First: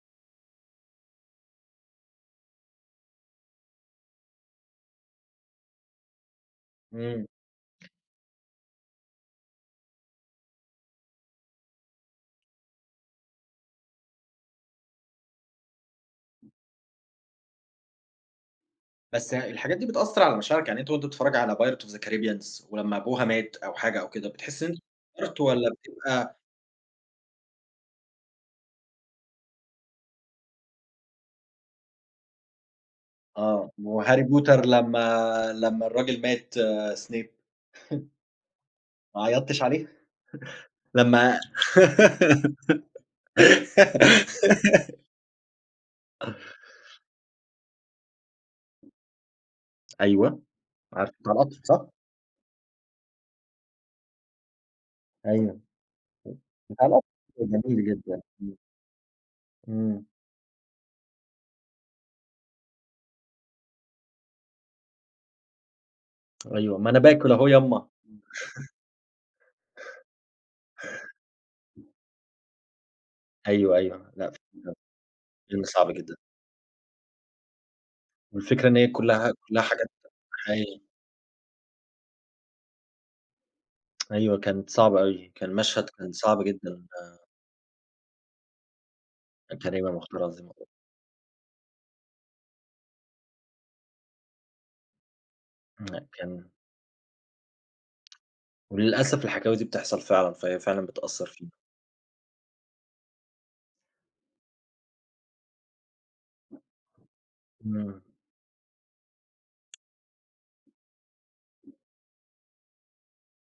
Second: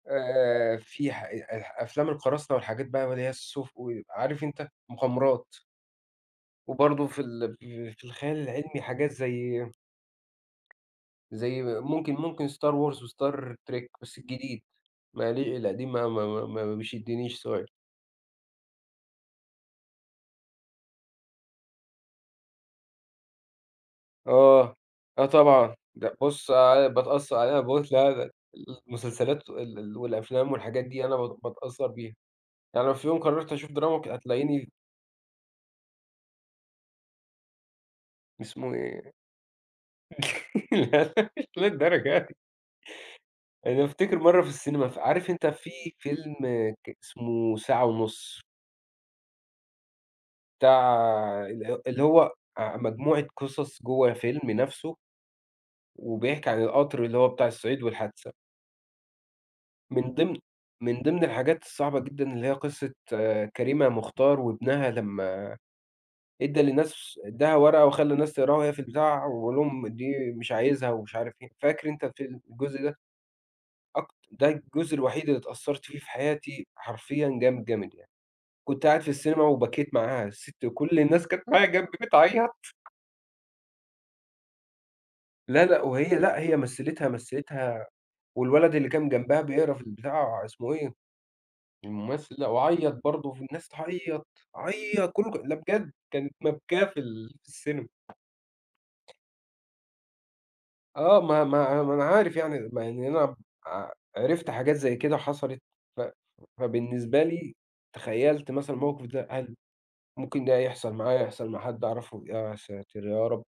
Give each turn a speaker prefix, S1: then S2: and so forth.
S1: آآ في ح أ أ أفلام القراصنة والحاجات بقى ما اللي هي [unintelligible] عارف أنت مغامرات. وبرضه في
S2: إمم.
S1: ال ف في الخيال العلمي حاجات زي زي ممكن ممكن Star Wars وStar Trek بس الجديد، ما لي القديم ما ما ما ما بيشدنّيش. [unintelligible]
S2: بس يع الحاجات دي بتأثّر على مشاعرك؟ يعني أنت وأنت بتتفرّج على Pirates of the Caribbeans، ولمّا أبوها مات أو حاجة أو كده، بتحس
S1: آه،
S2: إن
S1: آه
S2: [unintelligible] والّا
S1: طبعًا، لأ
S2: بتبقى
S1: بُصّ آآ باتأثّر عليَّ [unintelligible] المسلسلات ال ال والأفلام والحاجات دي أنا بت باتأثّر بيها، يعني لو في يوم قرّرت
S2: آه،
S1: أشوف دراما ك
S2: وHarry potter
S1: هتلاقيني
S2: لمّا، لمّا الراجل مات Snape.
S1: اسمه إيه؟
S2: ما عيطتش عليه؟ لمّا
S1: للدرجة دي! أنا افتكر مَرّة في السينما ف عارف أنت في فيلم ك اسمه ساعة ونُص.
S2: أيوه،
S1: بتاع
S2: عارفه، بتاع القطر صح؟
S1: ال اللي هو آآ مجموعة قصص جوة فيلم نفْسه
S2: أيوه،
S1: وبيحكي عن
S2: بتاع القطر،
S1: القطر اللي هو
S2: ده
S1: بتاع الصعيد
S2: جميل جدًا.
S1: والحادثة.
S2: إمم. إمم.
S1: من ضمن من ضمن الحاجات الصعبة جدًا اللي هي قصّة كريمة مختار وابنها لمّا ادّى
S2: أيوه، ما أنا
S1: للناس
S2: باكل أهو
S1: ادّاها
S2: يا
S1: ورقة
S2: أمّا.
S1: وخلّى الناس تقراها وهي في البتاع ويقول لهم دي مش عايزها ومش عارف إيه، فاكر أنت الفيلم الجزء ده؟
S2: أيوه، أيوه،
S1: أكت
S2: لأ
S1: ده
S2: [unintelligible]
S1: الجزء الوحيد اللي
S2: فيلم
S1: اتأثّرت
S2: صعب
S1: فيه في
S2: جدًا.
S1: حياتي حرفيًا جامد، جامد، يعني،
S2: والفكرة إن
S1: كنت
S2: هي
S1: قاعد في
S2: كلّها
S1: السينما
S2: كلّها حاجات
S1: وبكيت معاها الست،
S2: حقيقية.
S1: كلّ الناس كانت معايا جنبي بتعيّط.
S2: أيوه، كانت صعبة أوي، كان
S1: لا، لأ،
S2: مشهد كان
S1: وهي لأ
S2: صعب
S1: هي
S2: جدًا،
S1: مثلِتها
S2: آآ
S1: مثلِتها، والولد اللي كان جنبها بيقرا في
S2: كريمة مختار
S1: البتاع
S2: عظيمة [unintelligible]
S1: اسمه إيه؟ الممثل ده، وعيّط برضه والناس تعيّط، عيّط كلّه كا لا بجد،
S2: لأ
S1: كانت
S2: كان
S1: مبكاة في ال في السينما.
S2: وللأسف الحكاوي دي بتحصل فعلًا، فهي فعلًا
S1: آه
S2: بتأثّر
S1: ما
S2: فينا.
S1: ما ما أنا عارف يعني مع إني أنا ب ع عرفت حاجات زي كده حصلت ف فبالنسبة لي،
S2: إمم.
S1: تخيّلت مثلًا الموقف ده هل ممكن ده هيحصل معايا، يحصل مع حد أعرفه؟ يا ساتر يا رب.